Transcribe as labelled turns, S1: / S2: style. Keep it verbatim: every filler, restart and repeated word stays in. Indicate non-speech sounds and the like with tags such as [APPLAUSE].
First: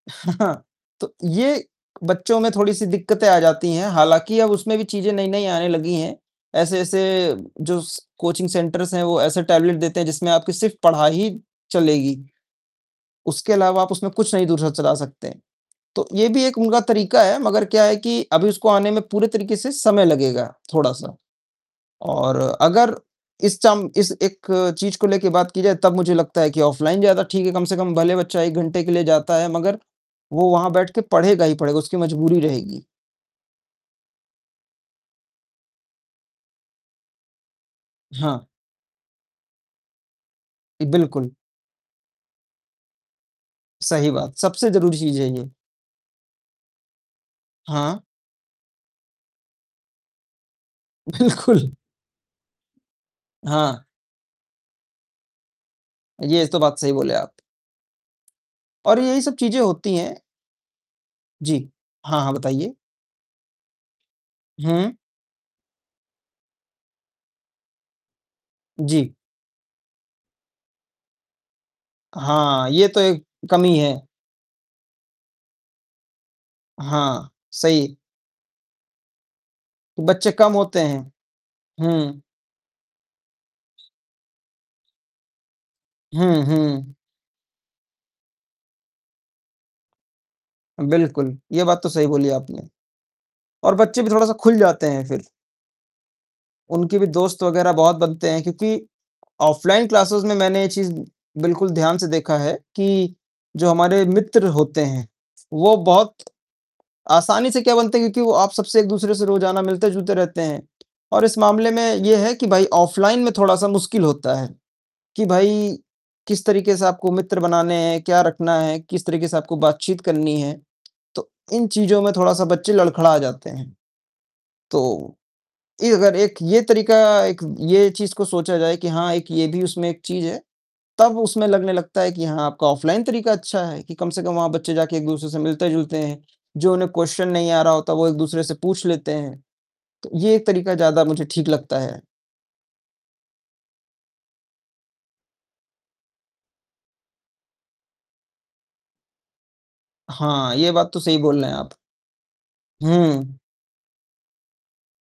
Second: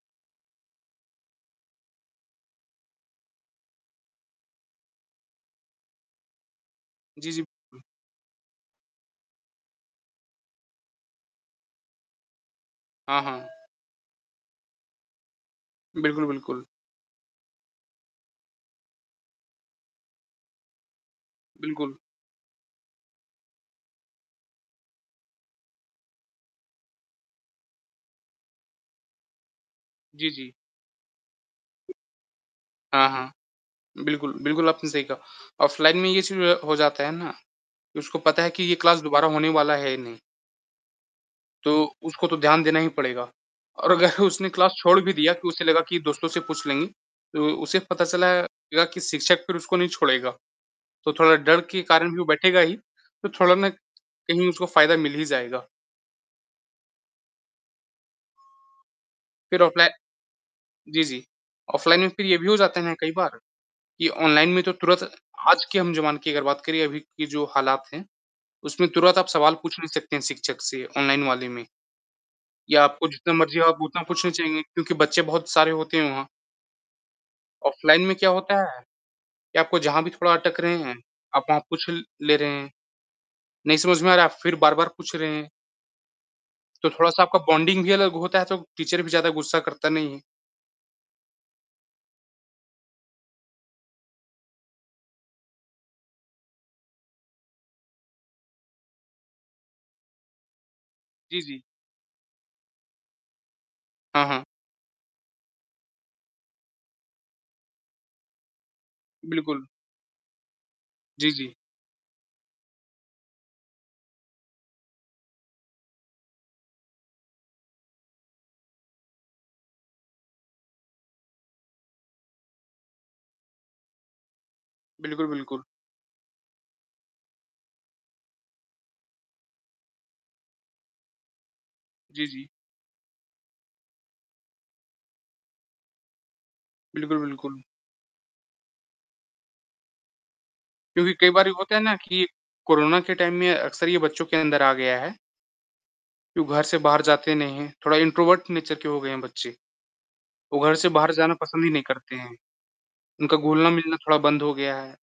S1: [CHUCKLES] तो ये बच्चों में थोड़ी-सी दिक्कतें आ जाती हैं। हालाँकि अब उसमें भी चीज़ें नई-नई आने लगी हैं। ऐसे-ऐसे
S2: जी, जी।
S1: जो
S2: [UNINTELLIGIBLE]
S1: स कोचिंग सेंटर्स हैं वो ऐसे टेबलेट देते हैं जिसमें आपकी सिर्फ़ पढ़ाई ही चलेगी।
S2: हाँ, हाँ।
S1: उसके अलावा आप उसमें कुछ नहीं दूसरा चला सकते हैं। तो
S2: बिल्कुल,
S1: ये भी एक
S2: बिल्कुल।
S1: उनका तरीका है मगर क्या है कि अभी इसको आने में पूरे तरीके से समय लगेगा थोड़ा-सा।
S2: बिल्कुल।
S1: और अगर इस चाम इस एक चीज़ को लेके बात की जाए तब मुझे लगता है कि ऑफलाइन ज़्यादा ठीक है। कम से कम भले बच्चा एक घंटे के लिए जाता है मगर
S2: जी,
S1: वो
S2: जी।
S1: वहाँ बैठ के पढ़ेगा ही पढ़ेगा उसकी मजबूरी रहेगी।
S2: हाँ, हाँ। बिल्कुल, बिल्कुल आपने सही कहा ऑफलाइन में ये चीज़ हो जाता है ना। उसको पता
S1: हाँ।
S2: है कि ये क्लास दोबारा होने वाला है ही नहीं।
S1: बिल्कुल।
S2: तो उसको तो ध्यान देना ही पड़ेगा। और
S1: सही
S2: अगर
S1: बात,
S2: उसने
S1: सबसे
S2: क्लास
S1: ज़रूरी
S2: छोड़ भी
S1: चीज़ है
S2: दिया कि
S1: ये।
S2: उसे लगा कि दोस्तों से पूछ लेंगे, तो उसे
S1: हाँ।
S2: पता चलेगा कि शिक्षक फ़िर उसको नहीं छोड़ेगा। तो थोड़ा डर
S1: बिल्कुल।
S2: के कारण भी वो बैठेगा ही तो थोड़ा ना
S1: हाँ।
S2: कहीं उसको फ़ायदा मिल ही जाएगा।
S1: ये तो बात सही बोले आप। और यही सब चीज़ें
S2: फ़िर ऑफलाइ
S1: होती हैं।
S2: जी, जी।
S1: जी।
S2: ऑफलाइन में
S1: हाँ,
S2: फ़िर
S1: हाँ
S2: ये भी हो
S1: बताइए?
S2: जाता है ना कई बार कि ऑनलाइन में तो
S1: हुँ।
S2: तुरंत आज के हम जमाने की अगर बात करें अभी की जो हालात हैं उसमें
S1: जी।
S2: तुरंत आप सवाल पूछ नहीं सकते हैं शिक्षक से ऑनलाइन वाले में।
S1: हाँ,
S2: या
S1: ये तो
S2: आपको
S1: एक
S2: जितना मर्ज़ी हो
S1: कमी
S2: आप उतना
S1: है।
S2: पूछ नहीं पाएँगे क्योंकि बच्चे बहुत सारे होते हैं वहाँ।
S1: हाँ, सही।
S2: ऑफलाइन में क्या होता है कि आपको जहाँ भी
S1: बच्चे
S2: थोड़ा
S1: कम
S2: अटक रहे
S1: होते
S2: हैं,
S1: हैं।
S2: आप वहाँ पूछ
S1: हुँ।
S2: ले रहे हैं। नहीं समझ में आ रहा है आप फ़िर बार-बार पूछ रहे हैं।
S1: हुँ,
S2: तो
S1: हुँ।
S2: थोड़ा-सा आपका बॉन्डिंग भी अलग होता है, तो टीचर भी ज़्यादा गुस्सा करता नहीं है।
S1: बिल्कुल, ये बात तो सही बोली आपने। और बच्चे भी थोड़ा-सा खुल जाते हैं फ़िर उनके भी दोस्त वगैरह बहुत बनते हैं। क्योंकि ऑफलाइन क्लासेज़ में मैंने ये चीज़
S2: जी, जी।
S1: बिल्कुल ध्यान से देखा है कि जो हमारे
S2: हाँ, हाँ।
S1: मित्र होते हैं। वो बहुत आसानी से क्या बनते हैं क्योंकि वो आप सबसे एक-दूसरे से रोज़ाना
S2: बिल्कुल।
S1: मिलते-जुलते रहते हैं। और
S2: जी,
S1: इस
S2: जी।
S1: मामले में ये है कि भाई ऑफलाइन में थोड़ा-सा मुश्किल होता है कि भाई किस तरीके से आपको मित्र बनाने हैं, क्या रखना है, किस तरीके से आपको बातचीत करनी है। तो इन चीज़ों में थोड़ा-सा बच्चे लड़खड़ा जाते हैं। तो,
S2: बिल्कुल, बिल्कुल।
S1: ये अगर एक ये तरीका एक ये चीज़ को सोचा जाए कि हाँ एक ये भी उसमें एक चीज़ है तब उसमें लगने लगता है
S2: जी,
S1: कि हाँ
S2: जी।
S1: आपका ऑफलाइन तरीका अच्छा है कि कम से कम वहाँ बच्चे जाके एक-दूसरे से मिलते-जुलते हैं। जो उन्हें
S2: बिल्कुल,
S1: क्वेश्चन नहीं
S2: बिल्कुल।
S1: आ रहा होता वो एक-दूसरे से पूछ लेते हैं। तो ये एक तरीका ज़्यादा
S2: क्योंकि
S1: मुझे
S2: कई बार
S1: ठीक
S2: ये होता
S1: लगता
S2: है ना
S1: है।
S2: कि कोरोना के टाइम में अक्सर ये बच्चों के अंदर आ गया है। कि वो घर से बाहर जाते नहीं हैं। थोड़ा इंट्रोवर्ट नेचर के हो गए हैं बच्चे।
S1: हाँ,
S2: वो
S1: ये
S2: घर से
S1: बात तो
S2: बाहर
S1: सही
S2: जाना
S1: बोल रहे हैं
S2: पसंद ही
S1: आप।
S2: नहीं करते हैं,
S1: हुँ।
S2: उनका घुलना-मिलना थोड़ा बंद हो गया है।